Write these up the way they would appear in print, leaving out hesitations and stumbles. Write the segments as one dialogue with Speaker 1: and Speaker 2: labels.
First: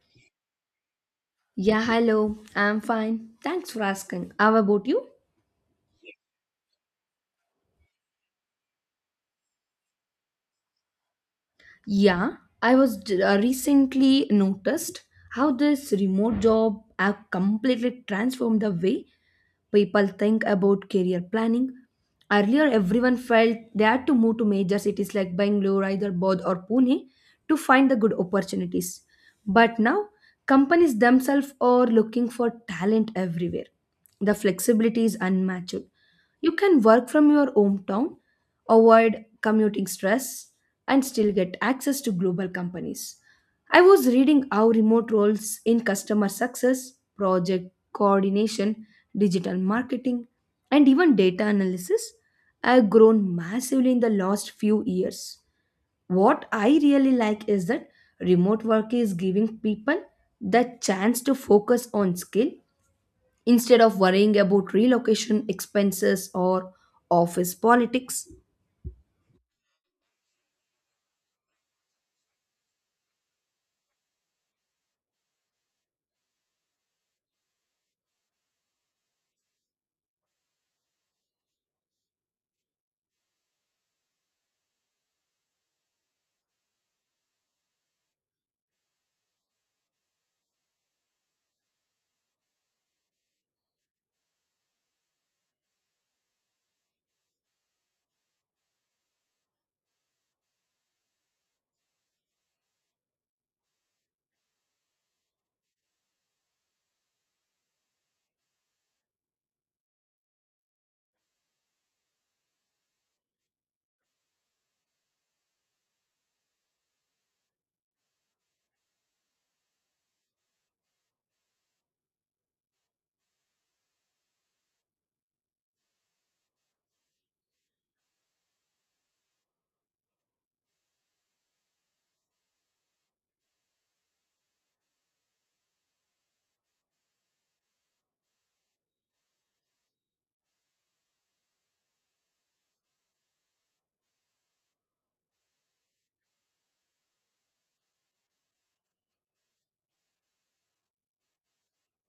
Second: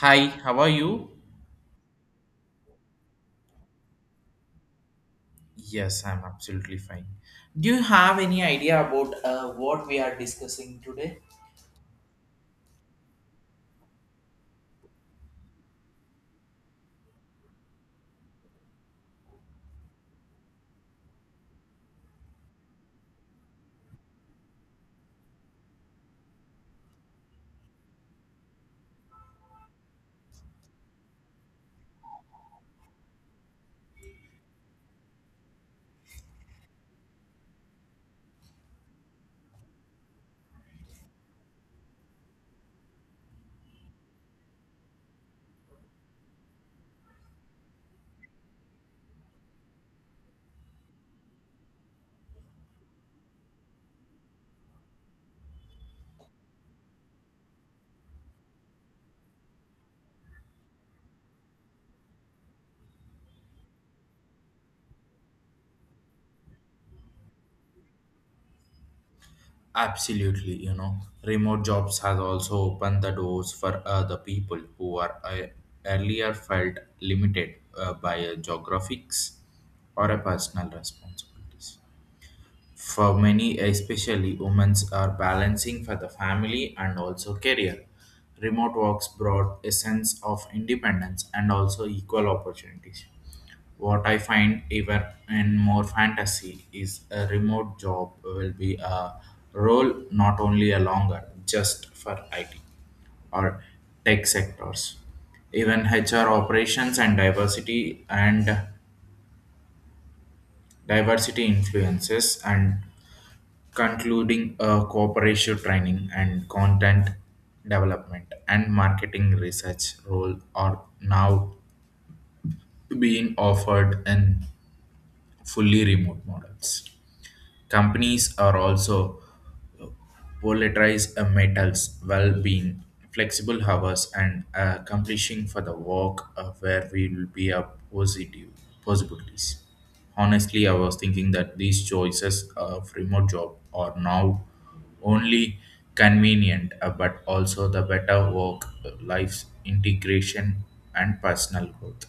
Speaker 1: Hi, how are you?
Speaker 2: Yeah, hello. I'm fine. Thanks for asking. How about you?
Speaker 1: Yes, I'm absolutely fine. Do you have any idea about what we are discussing today?
Speaker 2: Yeah, I recently noticed how this remote job have completely transformed the way people think about career planning. Earlier, everyone felt they had to move to major cities like Bangalore, Hyderabad, or Pune to find the good opportunities. But now, companies themselves are looking for talent everywhere. The flexibility is unmatched. You can work from your hometown, avoid commuting stress, and still get access to global companies. I was reading how remote roles in customer success, project coordination, digital marketing, and even data analysis have grown massively in the last few years. What I really like is that remote work is giving people the chance to focus on skill instead of worrying about relocation expenses or office politics.
Speaker 1: Absolutely, you know, remote jobs has also opened the doors for other people who are earlier felt limited by geographics or a personal responsibilities. For many, especially women, are balancing for the family and also career. Remote works brought a sense of independence and also equal opportunities. What I find even in more fantasy is a remote job will be a role not only a longer just for IT or tech sectors. Even HR operations and diversity influences and concluding a cooperative training and content development and marketing research role are now being offered in fully remote models. Companies are also polarize a metal's well-being, flexible hours, and accomplishing for the work of where we will be a positive possibilities. Honestly, I was thinking that these choices of remote job are now only convenient, but also the better work-life integration and personal growth.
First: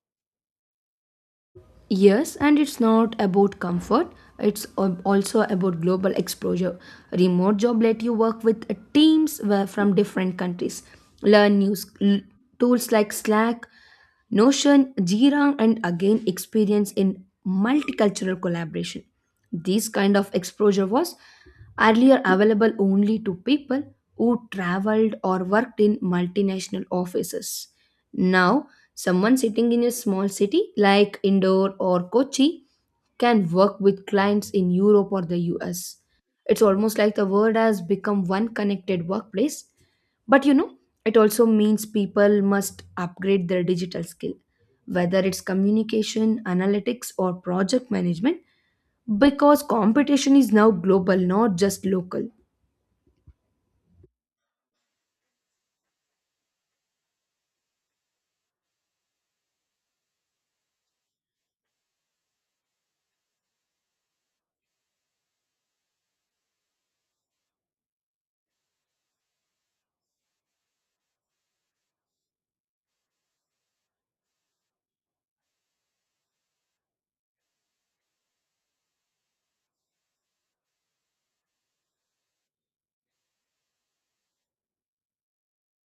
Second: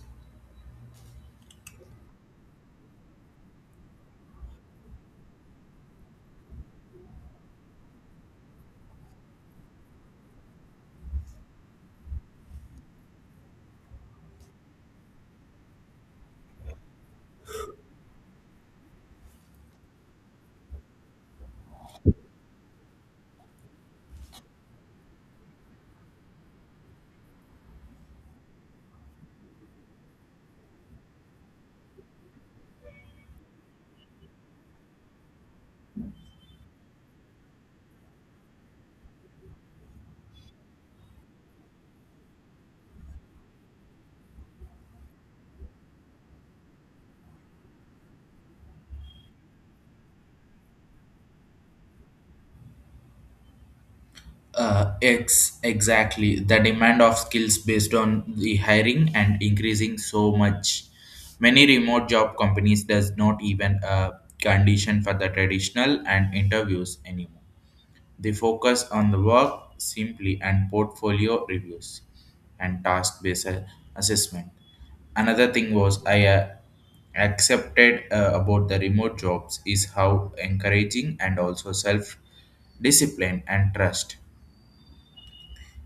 Speaker 2: Yes, and it's not about comfort. It's also about global exposure. Remote job let you work with teams from different countries. Learn tools like Slack, Notion, Jira, and again experience in multicultural collaboration. This kind of exposure was earlier available only to people who traveled or worked in multinational offices. Now, someone sitting in a small city like Indore or Kochi can work with clients in Europe or the US. It's almost like the world has become one connected workplace. But you know, it also means people must upgrade their digital skill, whether it's communication, analytics, or project management, because competition is now global, not just local.
Speaker 1: Ex exactly the demand of skills based on the hiring and increasing so much. Many remote job companies does not even condition for the traditional and interviews anymore. They focus on the work simply and portfolio reviews and task based assessment. Another thing was I accepted about the remote jobs is how encouraging and also self discipline and trust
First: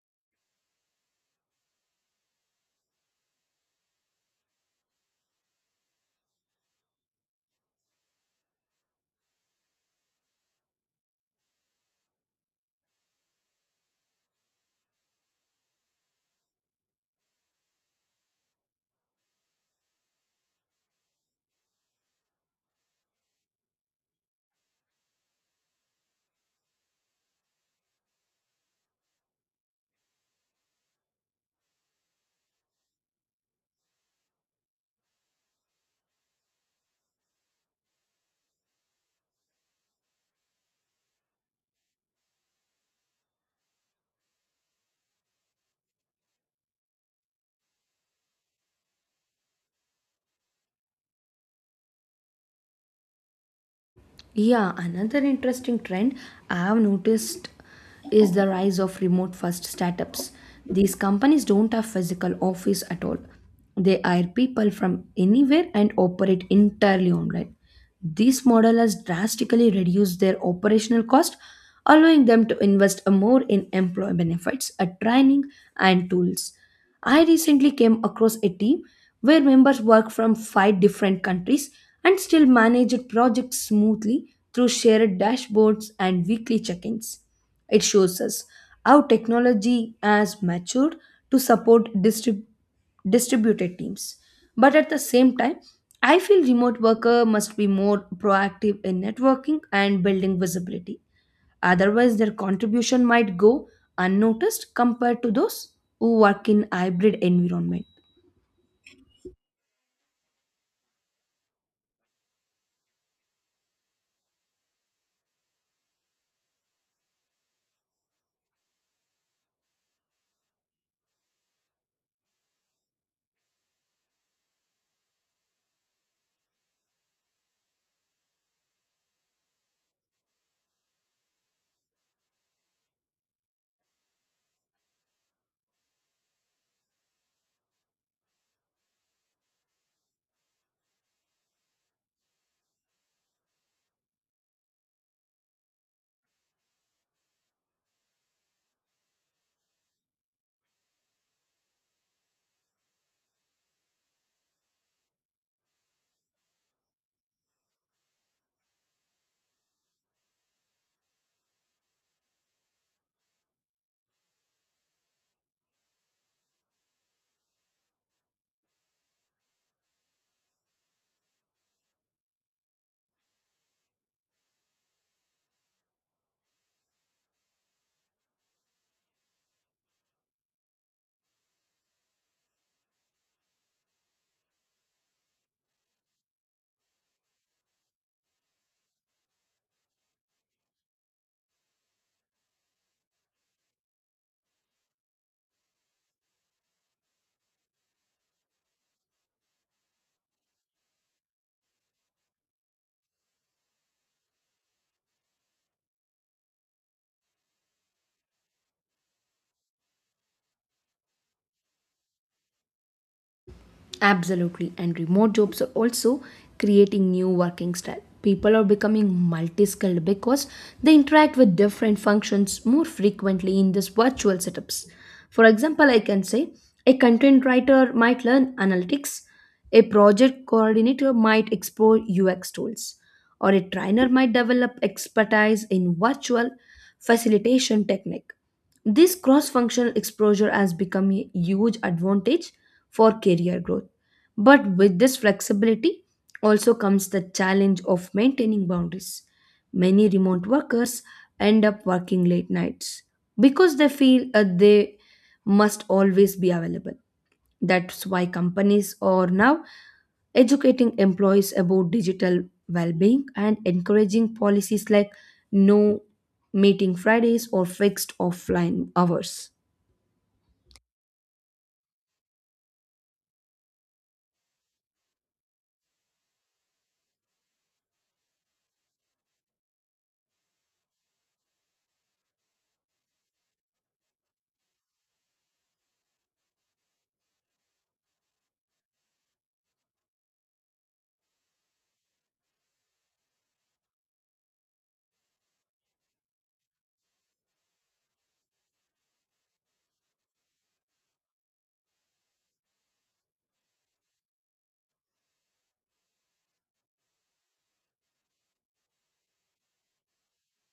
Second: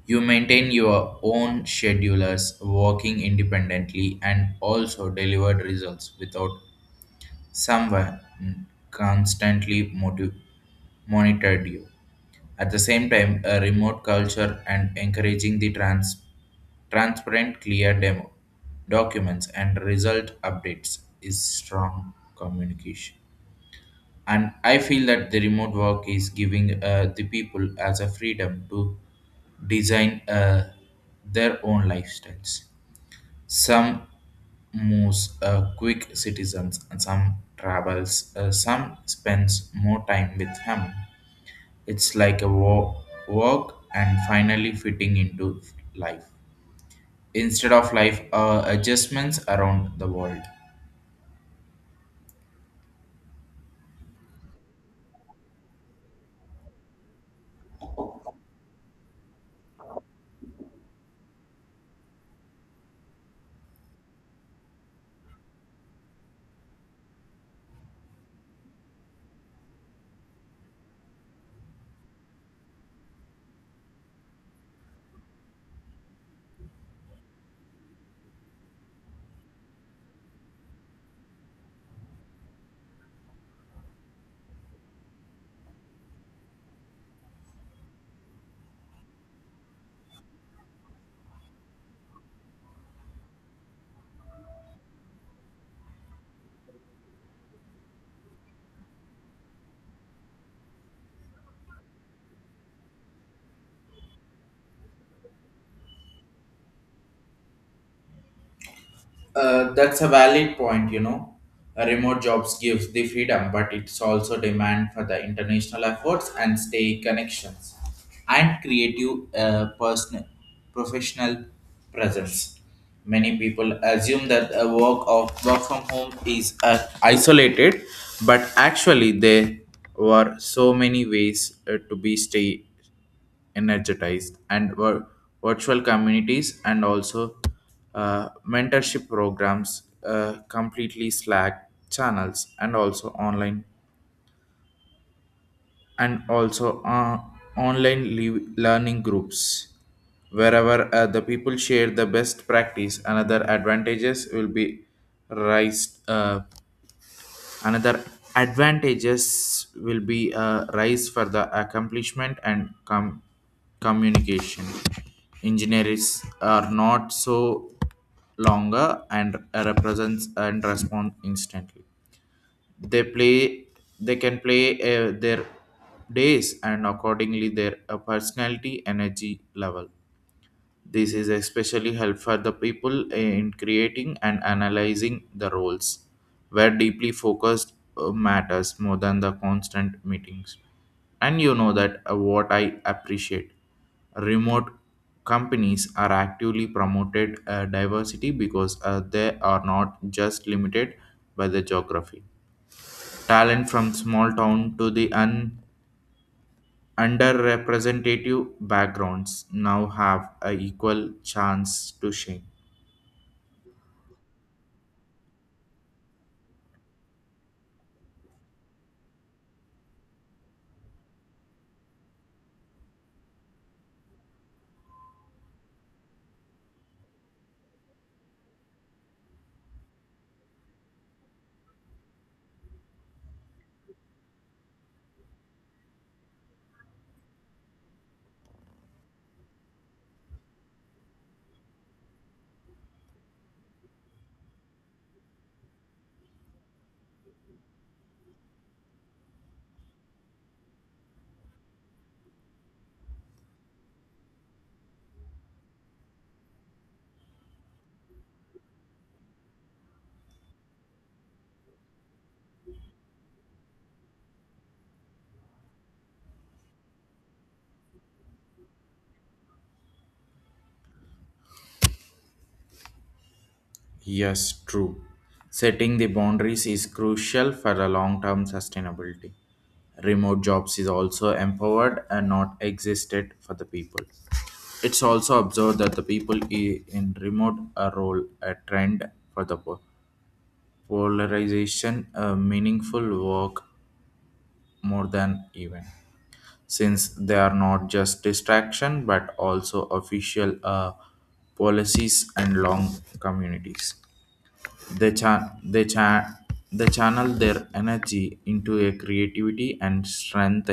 Speaker 1: you maintain your own schedulers, working independently, and also delivered results without someone constantly motiv- monitored you. At the same time, a remote culture and encouraging the transparent, clear demo documents and result updates is strong communication and I feel that the remote work is giving the people as a freedom to design their own lifestyles, some moves quick citizens and some travels some spends more time with him. It's like a work and finally fitting into life instead of life adjustments around the world.
Speaker 2: Yeah, another interesting trend I have noticed is the rise of remote first startups. These companies don't have physical office at all. They hire people from anywhere and operate entirely online. This model has drastically reduced their operational cost, allowing them to invest more in employee benefits, training, and tools. I recently came across a team where members work from five different countries and still manage projects smoothly through shared dashboards and weekly check ins. It shows us how technology has matured to support distributed teams. But at the same time, I feel remote worker must be more proactive in networking and building visibility. Otherwise, their contribution might go unnoticed compared to those who work in hybrid environment.
Speaker 1: That's a valid point, you know. Remote jobs gives the freedom, but it's also demand for the international efforts and stay connections and creative personal professional presence. Many people assume that a work of work from home is isolated, but actually there were so many ways to be stay energized and virtual communities and also mentorship programs completely slack channels and also online learning groups wherever the people share the best practice, another advantages will be raised Another advantages will be a rise for the accomplishment and communication. Engineers are not so longer and represents and respond instantly. They play they can play their days and accordingly their personality energy level. This is especially helpful for the people in creating and analyzing the roles, where deeply focused matters more than the constant meetings. And you know that what I appreciate. Remote companies are actively promoted diversity because they are not just limited by the geography. Talent from small town to the underrepresentative backgrounds now have a equal chance to shine.
Speaker 2: Absolutely. And remote jobs are also creating new working style. People are becoming multi-skilled because they interact with different functions more frequently in these virtual setups. For example, I can say a content writer might learn analytics, a project coordinator might explore UX tools, or a trainer might develop expertise in virtual facilitation technique. This cross functional exposure has become a huge advantage for career growth. But with this flexibility also comes the challenge of maintaining boundaries. Many remote workers end up working late nights because they feel they must always be available. That's why companies are now educating employees about digital well-being and encouraging policies like no meeting fridays or fixed offline hours.
Speaker 1: Yes, true. Setting the boundaries is crucial for a long-term sustainability. Remote jobs is also empowered and not existed for the people. It's also observed that the people in remote role a trend for the polarization, meaningful work more than even, since they are not just distraction but also official policies and long communities. They, cha- they, cha- they channel their energy into a creativity and strength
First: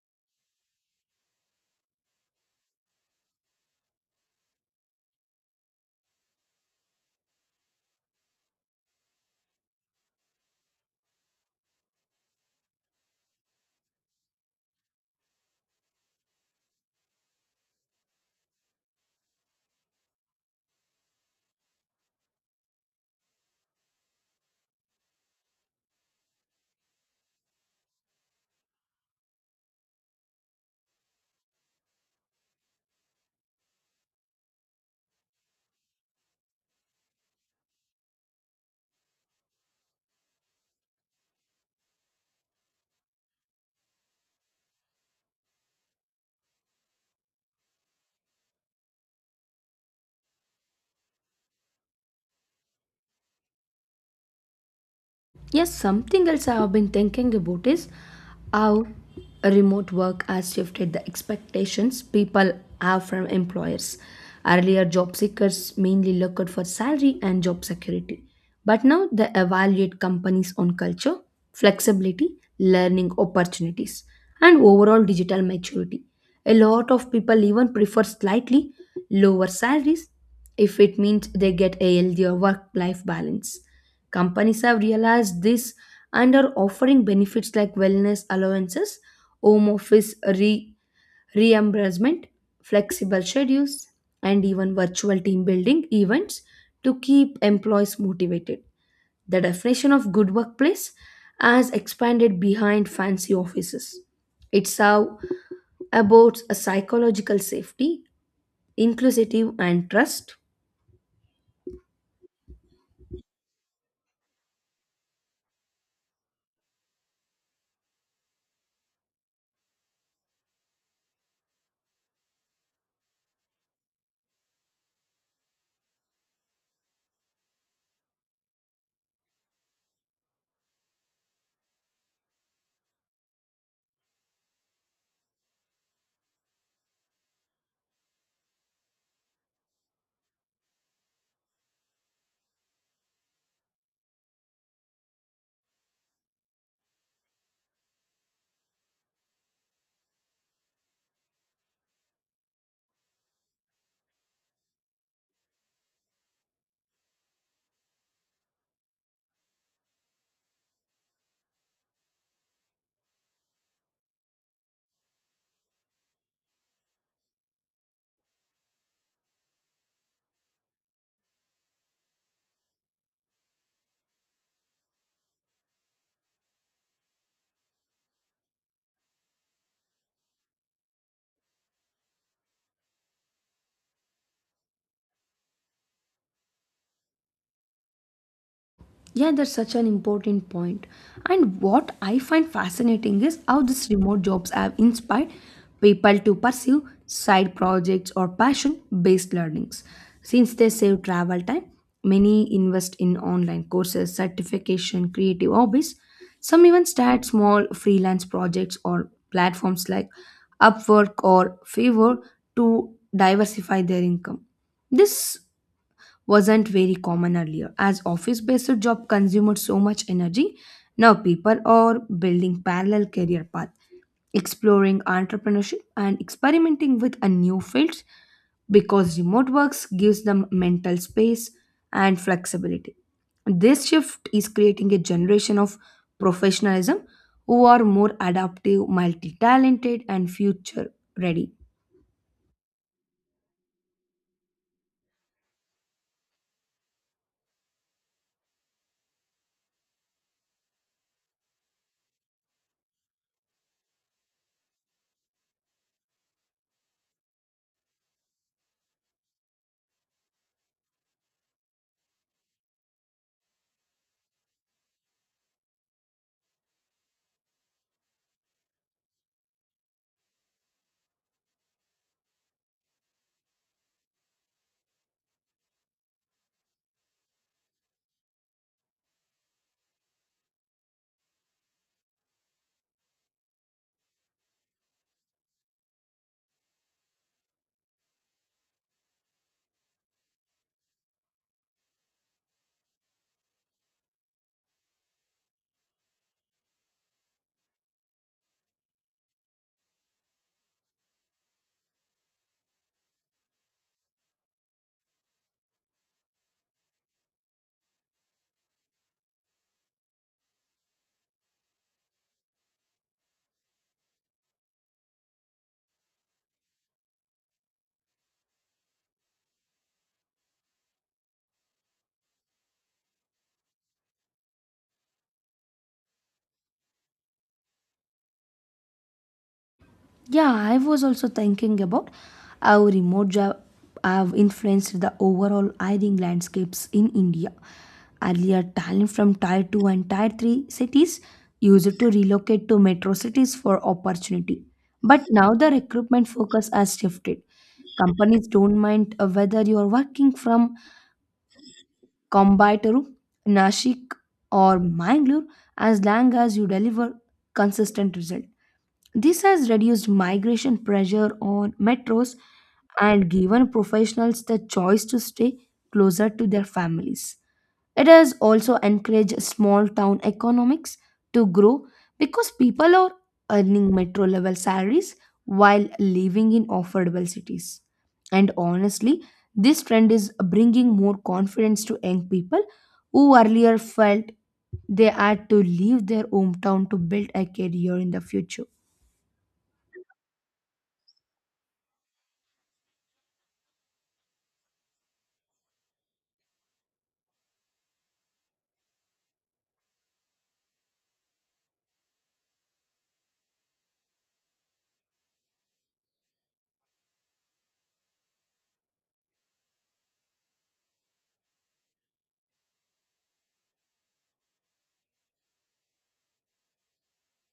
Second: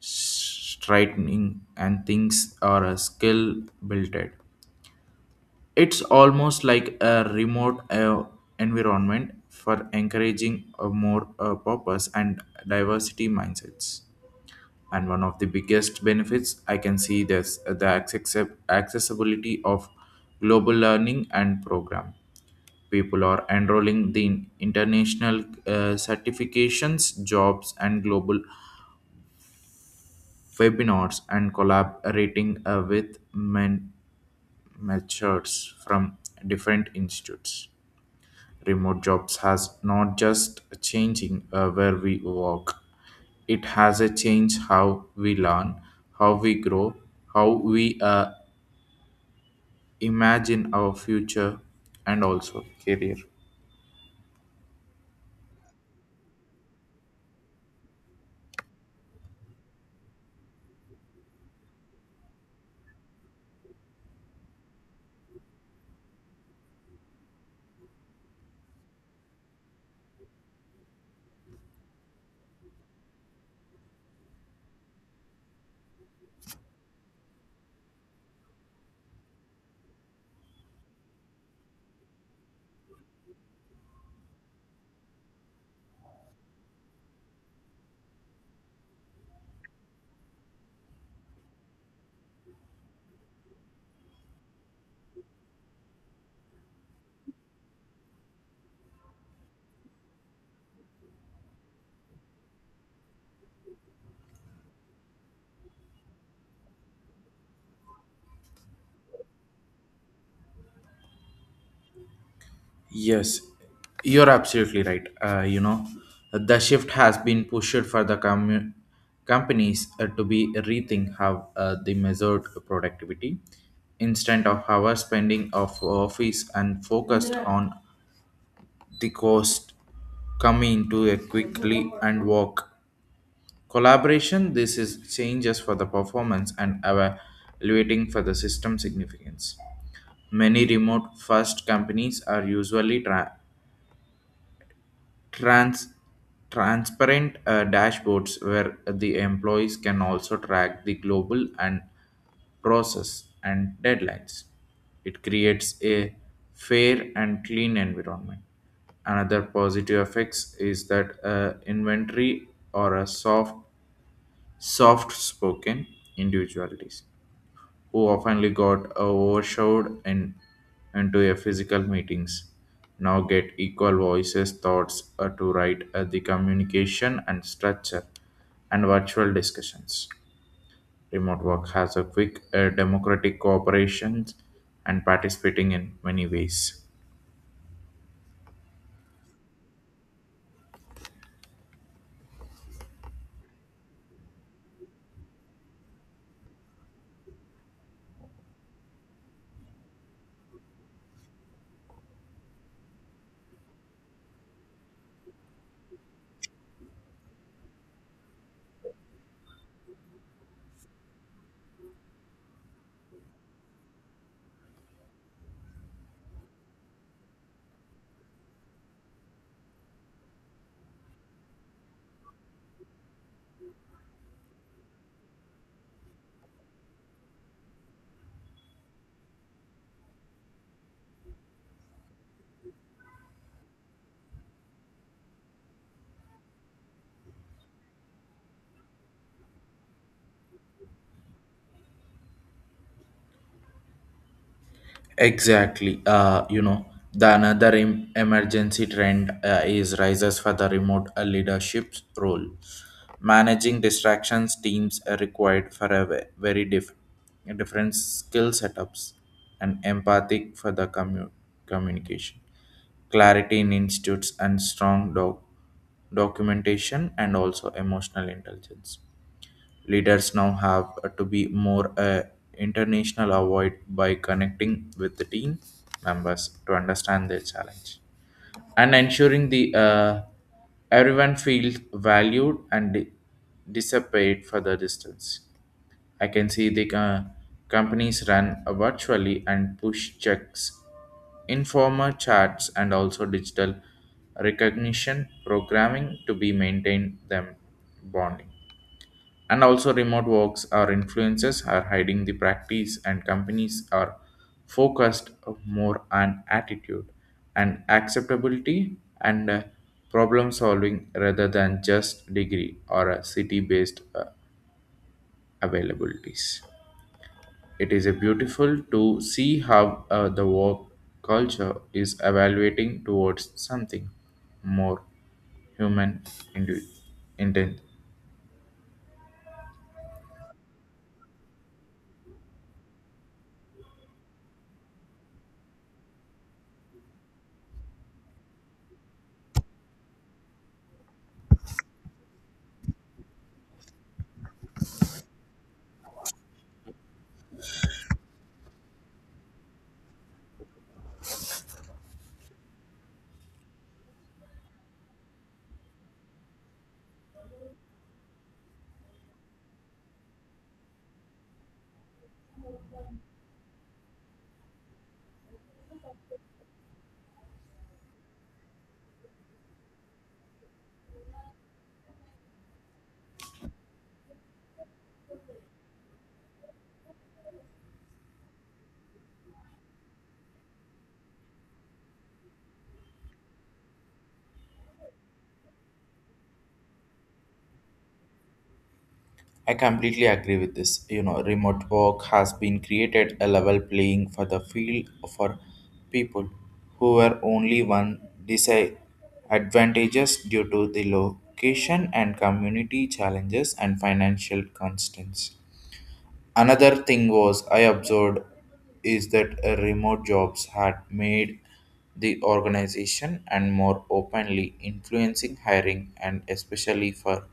Speaker 1: straightening and things are a skill built it. It's almost like a remote environment for encouraging a more purpose and diversity mindsets. And one of the biggest benefits I can see this the accessibility of global learning and program. People are enrolling in international certifications jobs and global webinars and collaborating with mentors from different institutes. Remote jobs has not just changing where we work, it has a change how we learn, how we grow, how we imagine our future and also career.
Speaker 2: Yes, something else I have been thinking about is how remote work has shifted the expectations people have from employers. Earlier, job seekers mainly looked for salary and job security, but now they evaluate companies on culture, flexibility, learning opportunities, and overall digital maturity. A lot of people even prefer slightly lower salaries if it means they get a healthier work life balance. Companies have realized this and are offering benefits like wellness allowances, home office reimbursement, flexible schedules, and even virtual team building events to keep employees motivated. The definition of good workplace has expanded behind fancy offices. It's how about a psychological safety, inclusive and trust.
Speaker 1: Yes, you're absolutely right. You know, the shift has been pushed for the companies to be rethink how they measured productivity instead of our spending of office and focused on the cost coming to a quickly and work collaboration. This is changes for the performance and evaluating for the system significance. Many remote first companies are usually Trans- transparent dashboards where the employees can also track the global and process and deadlines. It creates a fair and clean environment. Another positive effects is that inventory or a soft spoken individualities who often got overshadowed into a physical meetings, now get equal voices, thoughts to write the communication and structure and virtual discussions. Remote work has a quick democratic cooperation and participating in many ways.
Speaker 2: Yeah, that's such an important point. And what I find fascinating is how these remote jobs have inspired people to pursue side projects or passion based learnings. Since they save travel time, many invest in online courses, certification, creative hobbies. Some even start small freelance projects or platforms like Upwork or Fiverr to diversify their income. This wasn't very common earlier. As office based job consumed so much energy, now people are building parallel career path, exploring entrepreneurship and experimenting with a new fields because remote works gives them mental space and flexibility. This shift is creating a generation of professionalism who are more adaptive, multi talented, and future ready.
Speaker 1: Exactly. You know, the another emergency trend is rises for the remote leadership role. Managing distractions teams are required for a very different skill setups and empathic for the communication, clarity in institutes and strong documentation and also emotional intelligence. Leaders now have to be more international avoid by connecting with the team members to understand their challenge and ensuring the everyone feels valued and dissipate for the distance. I can see the companies run virtually and push checks, informal chats, and also digital recognition programming to be maintained them bonding, and also remote works or influences are hiding the practice and companies are focused more on attitude and acceptability and problem solving rather than just degree or a city based availabilities. It is a beautiful to see how the work culture is evaluating towards something more human indu- inten-
Speaker 2: Yeah, I was also thinking about how remote job have influenced the overall hiring landscapes in India. Earlier, talent from Tier 2 and Tier 3 cities used to relocate to metro cities for opportunity. But now the recruitment focus has shifted. Companies don't mind whether you are working from Coimbatore, Nashik, or Mangalore as long as you deliver consistent result. This has reduced migration pressure on metros and given professionals the choice to stay closer to their families. It has also encouraged small town economics to grow because people are earning metro level salaries while living in affordable cities. And honestly, this trend is bringing more confidence to young people who earlier felt they had to leave their hometown to build a career in the future.
Speaker 1: I completely agree with this. You know, remote work has been created a level playing for the field for people who were only one disadvantages due to the location and community challenges and financial constraints. Another thing was I observed is that remote jobs had made the organization and more openly influencing hiring and especially for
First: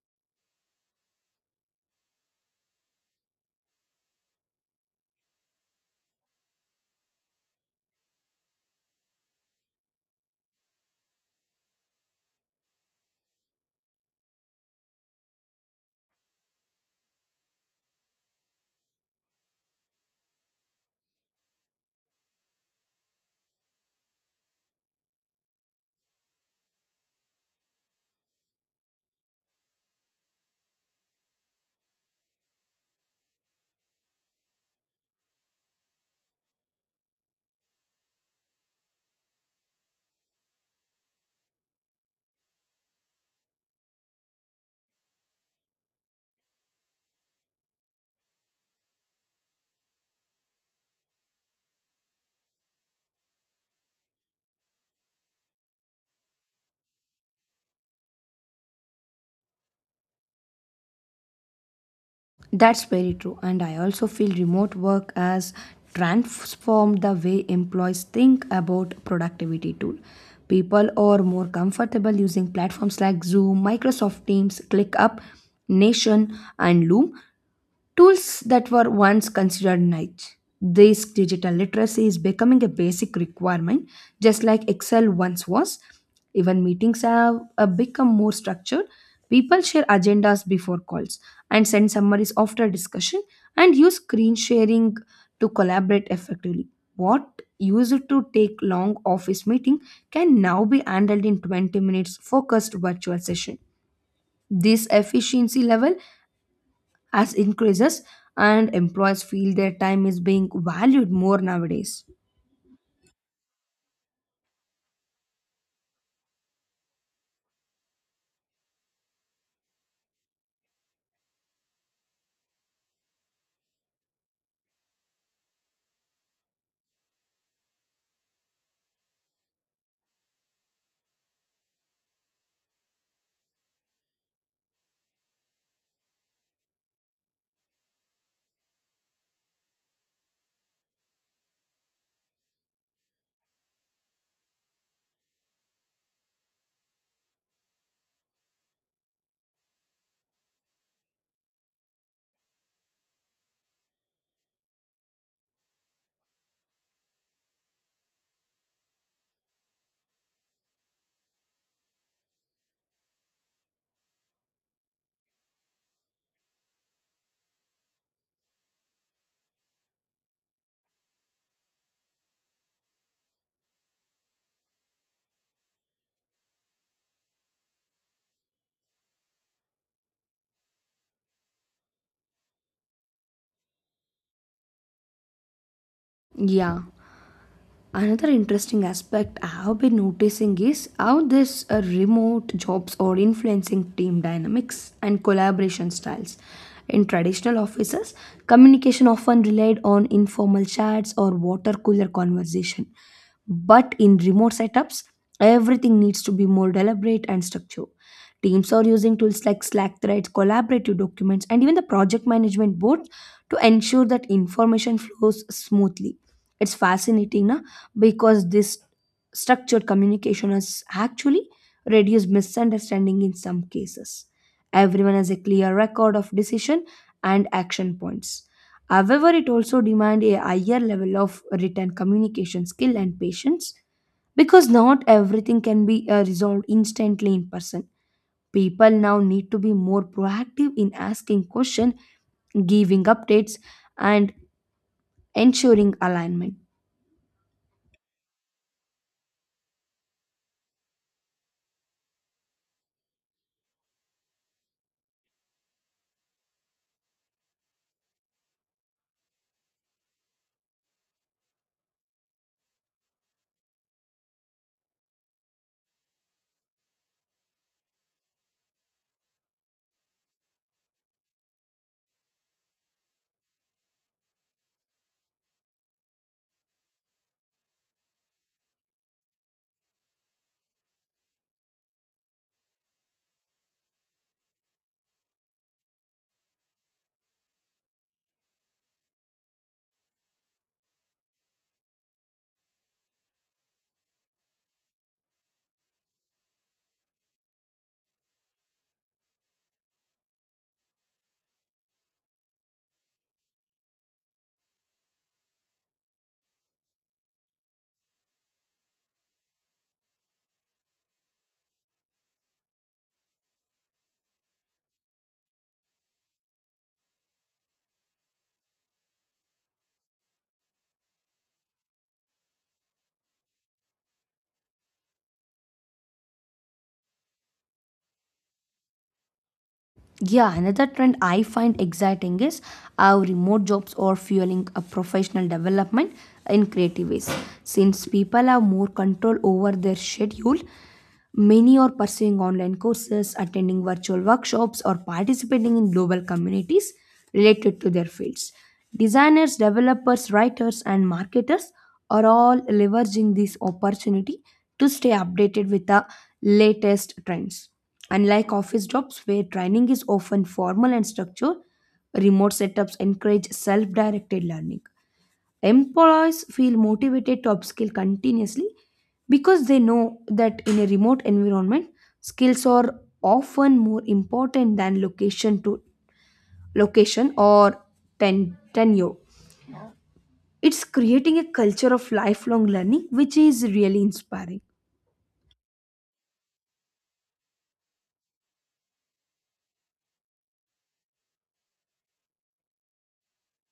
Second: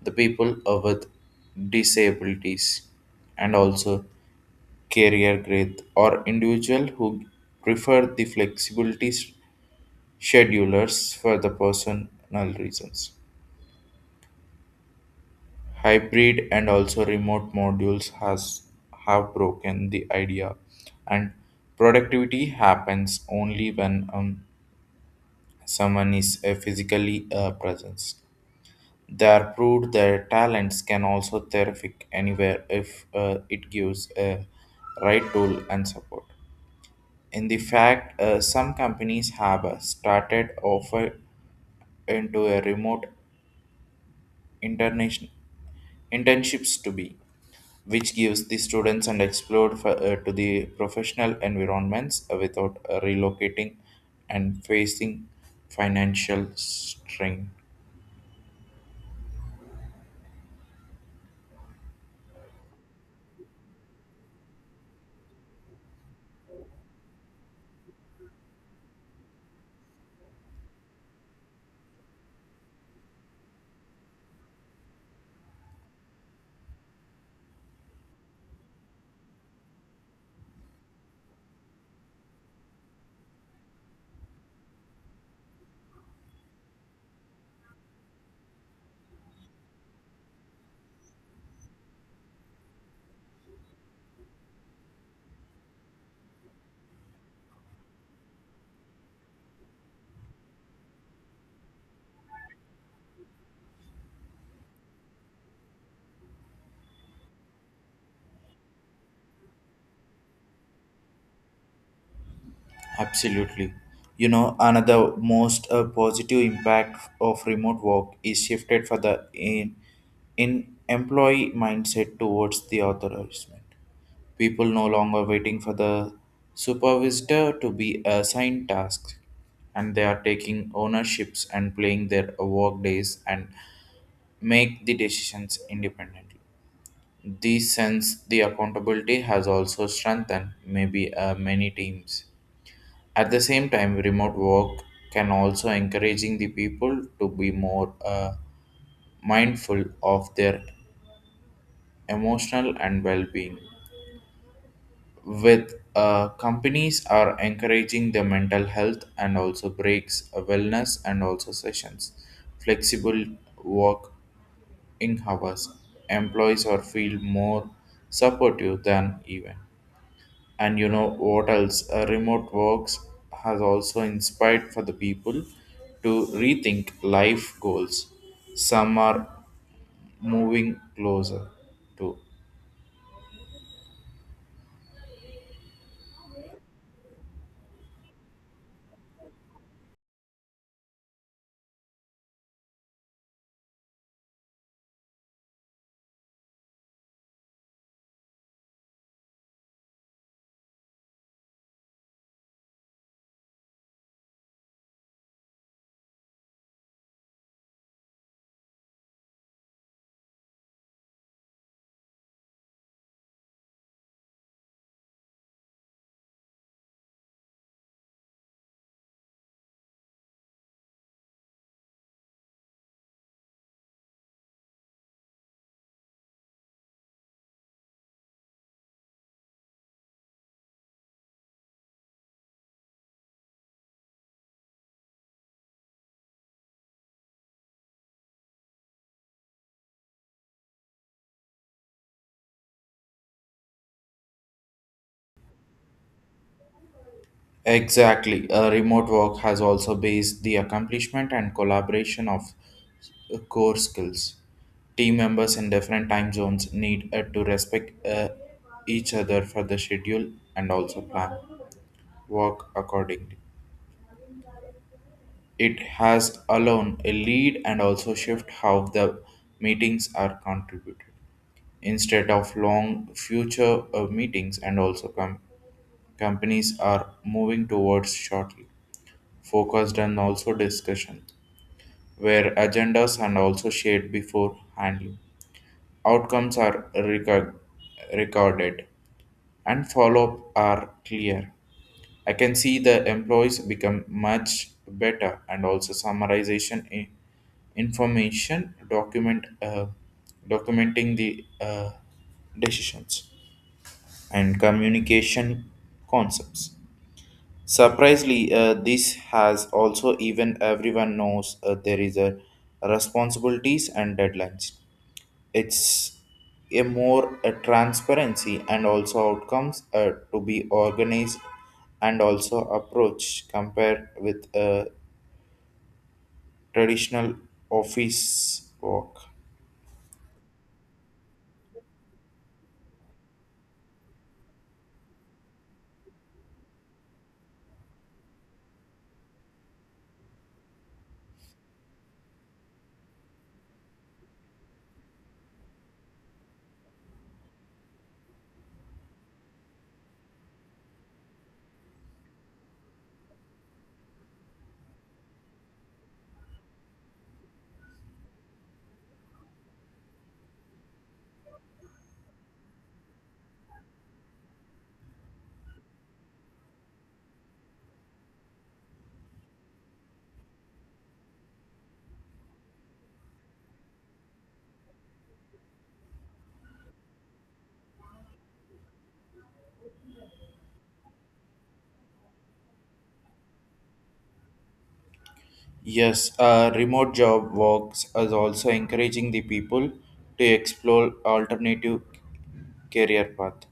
Speaker 1: the people with disabilities and also career growth or individual who prefer the flexibilities schedulers for the personal reasons. Hybrid and also remote modules has have broken the idea and productivity happens only when someone is a physically presence. They are proved their talents can also terrific anywhere if it gives a right tool and support. In the fact, some companies have started offer into a remote international internships to be, which gives the students and explore for, to the professional environments without relocating and facing financial strain.
Speaker 2: That's very true. And I also feel remote work has transformed the way employees think about productivity tool. People are more comfortable using platforms like Zoom, Microsoft Teams, ClickUp, Nation, and Loom, tools that were once considered niche. This digital literacy is becoming a basic requirement, just like Excel once was. Even meetings have become more structured. People share agendas before calls and send summaries after discussion and use screen sharing to collaborate effectively. What used to take long office meeting can now be handled in 20 minutes focused virtual session. This efficiency level as increases and employees feel their time is being valued more nowadays.
Speaker 1: Absolutely. You know, another most positive impact of remote work is shifted for the in employee mindset towards the authorization. People no longer waiting for the supervisor to be assigned tasks, and they are taking ownerships and playing their work days and make the decisions independently. This sense the accountability has also strengthened maybe many teams. At the same time, remote work can also encouraging the people to be more mindful of their emotional and well-being with companies are encouraging the mental health and also breaks wellness and also sessions, flexible working hours. Employees are feel more supportive than even, and you know what else remote works has also inspired for the people to rethink life goals. Some are moving closer to
Speaker 2: Yeah. Another interesting aspect I have been noticing is how this remote jobs are influencing team dynamics and collaboration styles. In traditional offices, communication often relied on informal chats or water cooler conversation. But in remote setups, everything needs to be more deliberate and structured. Teams are using tools like Slack threads, collaborative documents, and even the project management boards to ensure that information flows smoothly. It's fascinating, na? Because this structured communication has actually reduced misunderstanding in some cases. Everyone has a clear record of decision and action points. However, it also demands a higher level of written communication skill and patience because not everything can be resolved instantly in person. People now need to be more proactive in asking questions, giving updates, and ensuring alignment.
Speaker 1: exactly. Remote work has also based the accomplishment and collaboration of core skills. Team members in different time zones need to respect each other for the schedule and also plan work accordingly. It has alone a lead and also shift how the meetings are contributed. Instead of long future meetings and also companies are moving towards shortly focused and also discussion, where agendas and also shared before handling. Outcomes are recorded and follow-up are clear. I can see the employees become much better and also summarization information document documenting the decisions and communication concepts. Surprisingly, this has also even everyone knows there is a responsibilities and deadlines. It's a more a transparency and also outcomes to be organized and also approach compared with a traditional office work.
Speaker 2: Yeah, another trend I find exciting is how remote jobs are fueling a professional development in creative ways. Since people have more control over their schedule, many are pursuing online courses, attending virtual workshops, or participating in global communities related to their fields. Designers, developers, writers, and marketers are all leveraging this opportunity to stay updated with the latest trends. Unlike office jobs where training is often formal and structured, remote setups encourage self directed learning. Employees feel motivated to upskill continuously because they know that in a remote environment, skills are often more important than location to location or tenure. It's creating a culture of lifelong learning, which is really inspiring.
Speaker 1: Yes, remote job works is also encouraging the people to explore alternative career path.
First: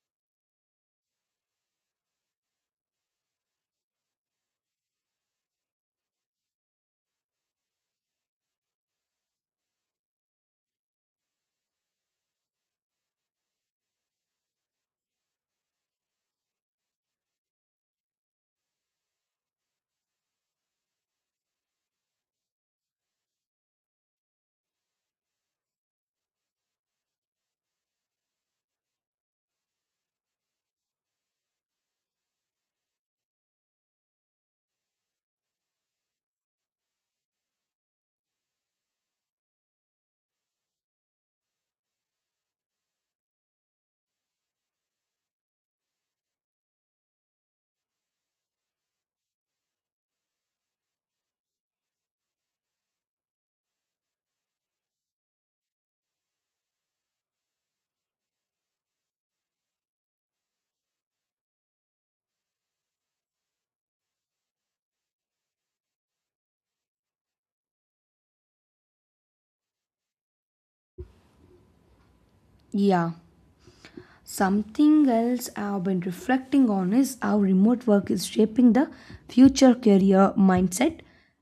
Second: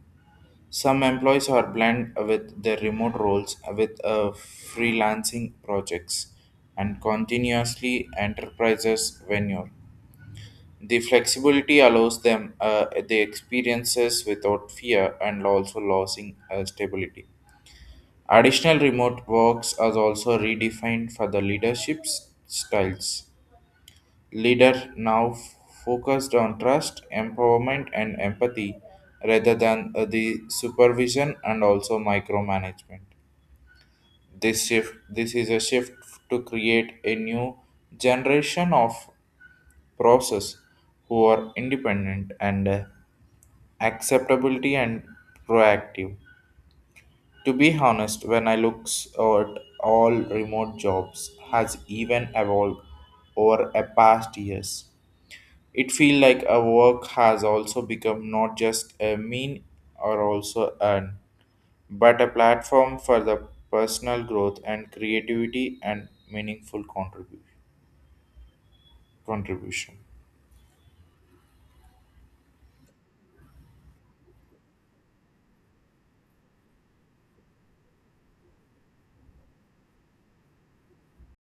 Speaker 1: Some employees are blend with their remote roles with freelancing projects and continuously enterprises venture. The flexibility allows them the experiences without fear and also losing stability. Additional remote works are also redefined for the leadership styles. Leader now focused on trust, empowerment, and empathy rather than the supervision and also micromanagement. This is a shift to create a new generation of process who are independent and acceptability and proactive. To be honest, when I look at all remote jobs has even evolved over a past years. It feels like a work has also become not just a mean or also an, but a platform for the personal growth and creativity and meaningful contribution.
Speaker 2: Yeah. Something else I've been reflecting on is how remote work is shaping the future career mindset,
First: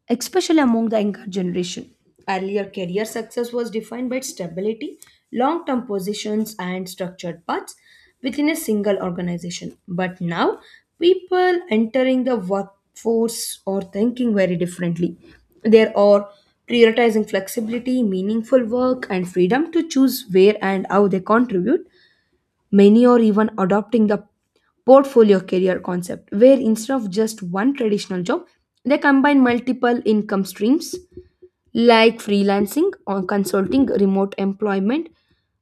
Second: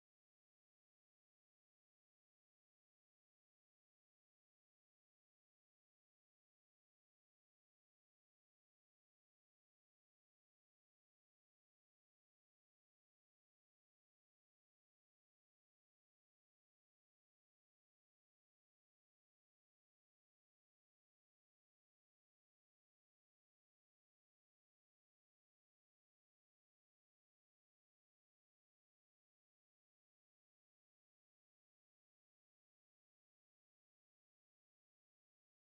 Speaker 2: especially among the younger generation. Earlier, career success was defined by stability, long term positions, and structured paths within a single organization. But now, people entering the workforce are thinking very differently. They are prioritizing flexibility, meaningful work, and freedom to choose where and how they contribute. Many are even adopting the portfolio career concept, where instead of just one traditional job, they combine multiple income streams like freelancing or consulting, remote employment,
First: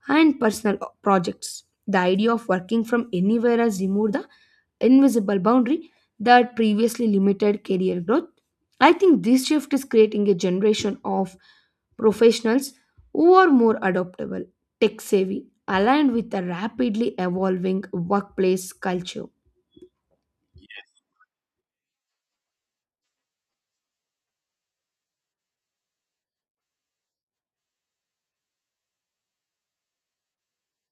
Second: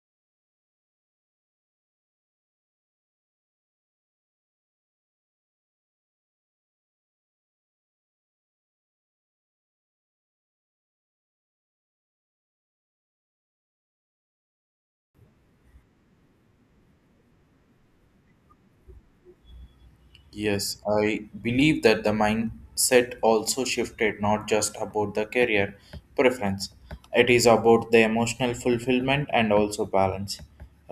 Speaker 2: and personal projects. The idea of working from anywhere has removed the invisible boundary that previously limited career growth. I think this shift is creating a generation of professionals who are more adaptable, tech savvy, aligned with the rapidly evolving workplace culture.
Speaker 1: Yes, I believe that the mindset also shifted not just about the career preference. It is about the emotional fulfillment and also balance.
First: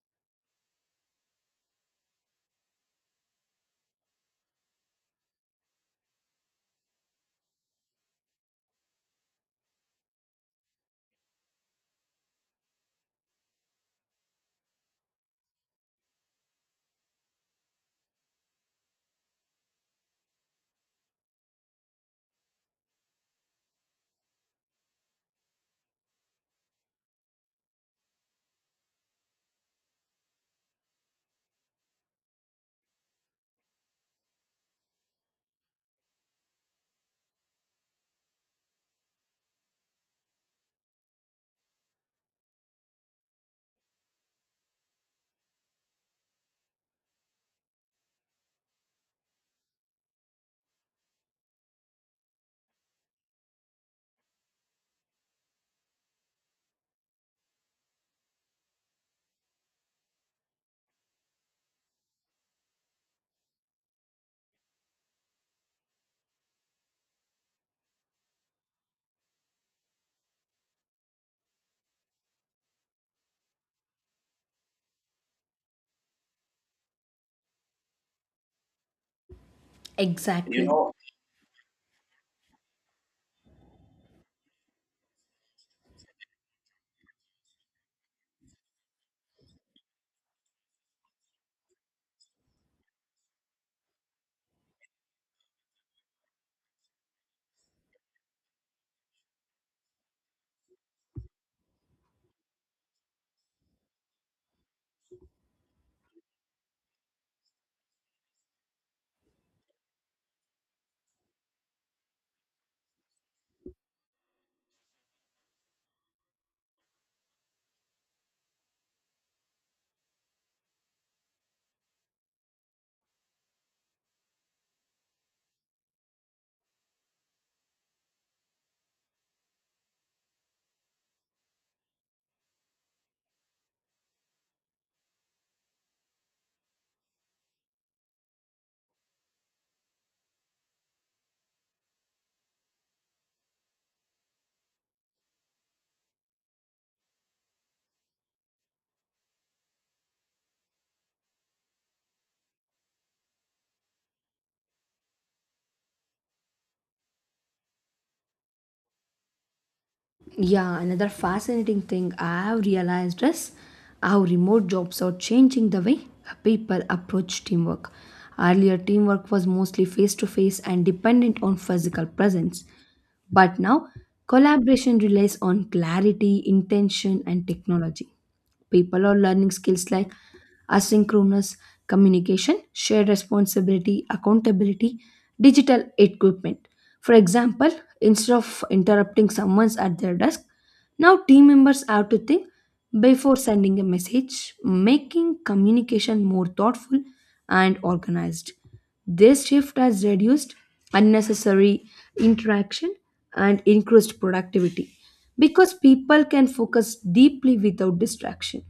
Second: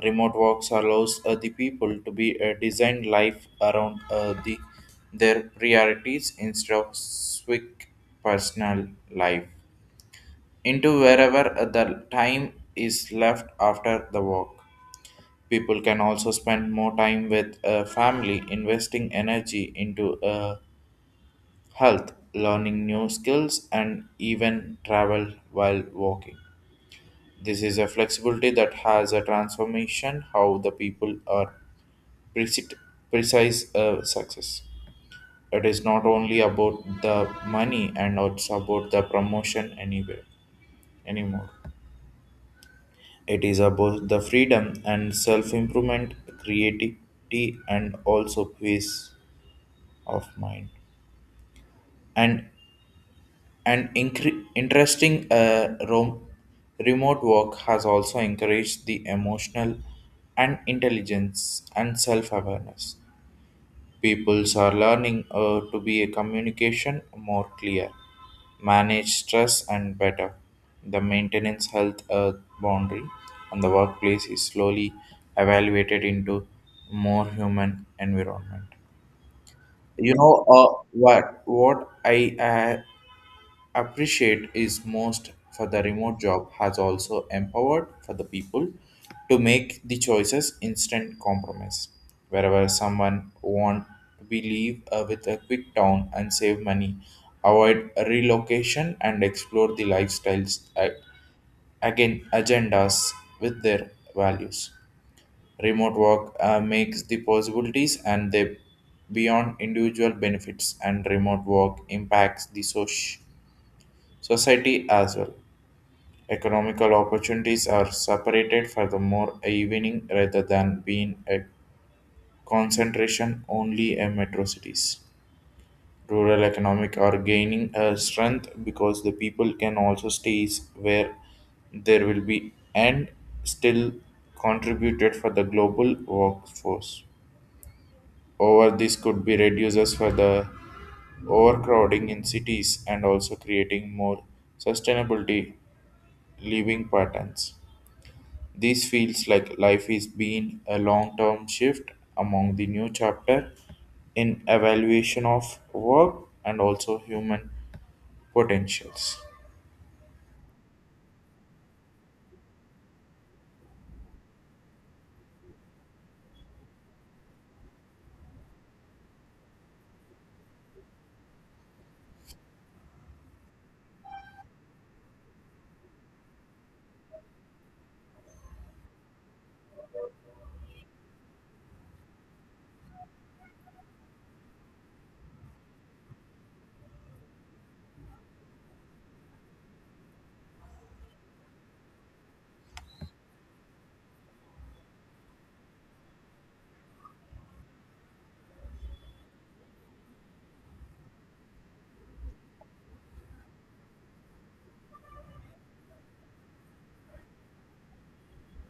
Speaker 1: Remote works allows the people to be a design life around the their priorities instead of quick personal life into wherever the time is left after the work. People can also spend more time with family, investing energy into health, learning new skills, and even travel while walking. This is a flexibility that has a transformation how the people are precise, precise success. It is not only about the money and also about the promotion anywhere anymore. It is about the freedom and self improvement, creativity, and also peace of mind. And an interesting remote work has also encouraged the emotional and intelligence and self awareness. Peoples are learning to be a communication more clear, manage stress and better. The maintenance health boundary on the workplace is slowly evaluated into more human environment.
Speaker 2: You.
Speaker 1: You know
Speaker 2: Exactly.
Speaker 1: uh,
Speaker 2: Know.
Speaker 1: what I appreciate is most for the remote job has also empowered for the people to make the choices instant compromise wherever someone want to be leave with a quick town and save money avoid relocation and explore the lifestyles again agendas with their values remote work makes the possibilities and they beyond individual benefits and remote work impacts the soc. Society as well. Economical opportunities are separated for the more evening rather than being a concentration only in metro cities. Rural economic are gaining a strength because the people can also stay where there will be and still contributed for the global workforce. Over this could be reduces for the overcrowding in cities and also creating more sustainability living patterns. This feels like life is being a long-term shift among the new chapter in evaluation of work and also human potentials.
Speaker 2: Yeah, another fascinating thing I have realized is how remote jobs are changing the way people approach teamwork. Earlier, teamwork was mostly face to face and dependent on physical presence. But now, collaboration relies on clarity, intention, and technology. People are learning skills like asynchronous communication, shared responsibility, accountability, digital equipment. For example, instead of interrupting someone at their desk, now team members have to think before sending a message, making communication more thoughtful and organized. This shift has reduced unnecessary interaction and increased productivity because people can focus deeply without distraction.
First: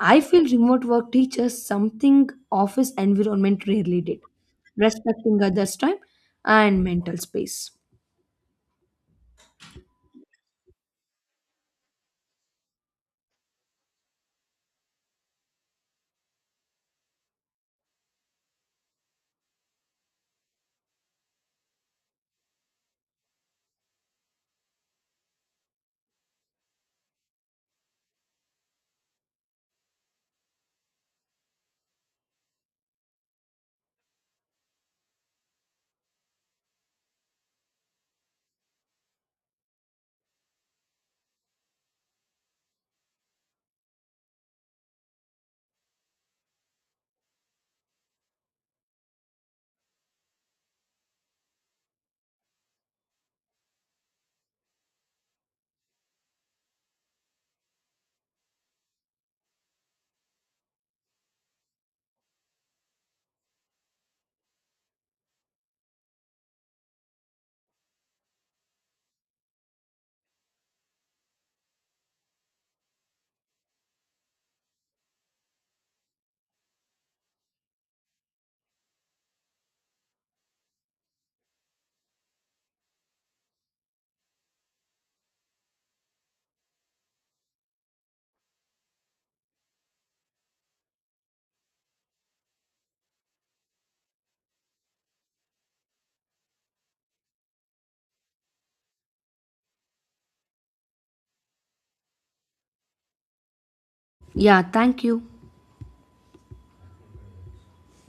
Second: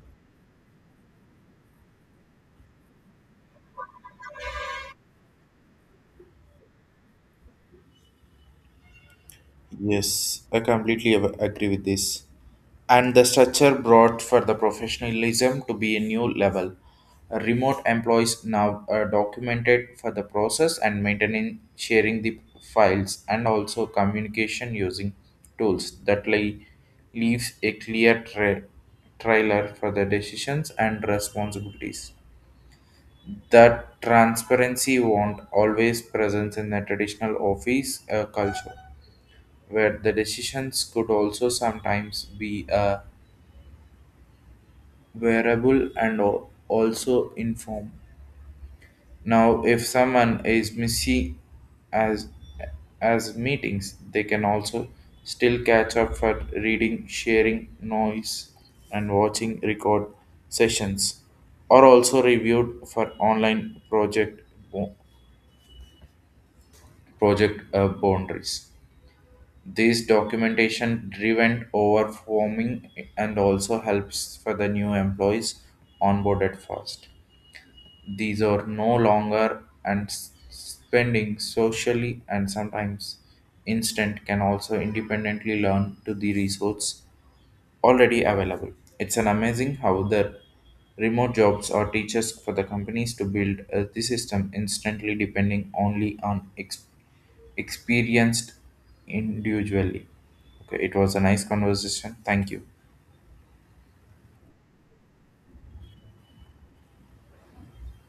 Speaker 2: I feel remote work teaches something office environment rarely did, respecting others' time and mental space.
Speaker 1: Yes, I completely agree with this. And the structure brought for the professionalism to be a new level. Remote employees now are documented for the process and maintaining sharing the files and also communication using tools that leaves a clear trailer for the decisions and responsibilities. That transparency won't always present in the traditional office culture where the decisions could also sometimes be a variable and also inform. Now, if someone is missing as as meetings, they can also still catch up for reading, sharing noise, and watching record sessions, or also reviewed for online project bo- project boundaries. This documentation driven overforming and also helps for the new employees onboarded first. These are no longer and spending socially and sometimes instant can also independently learn to the resource already available. It's an amazing how the remote jobs or teachers for the companies to build the system instantly depending only on experienced individually. Okay, it was a nice conversation. Thank you.
Speaker 2: Yeah, thank you.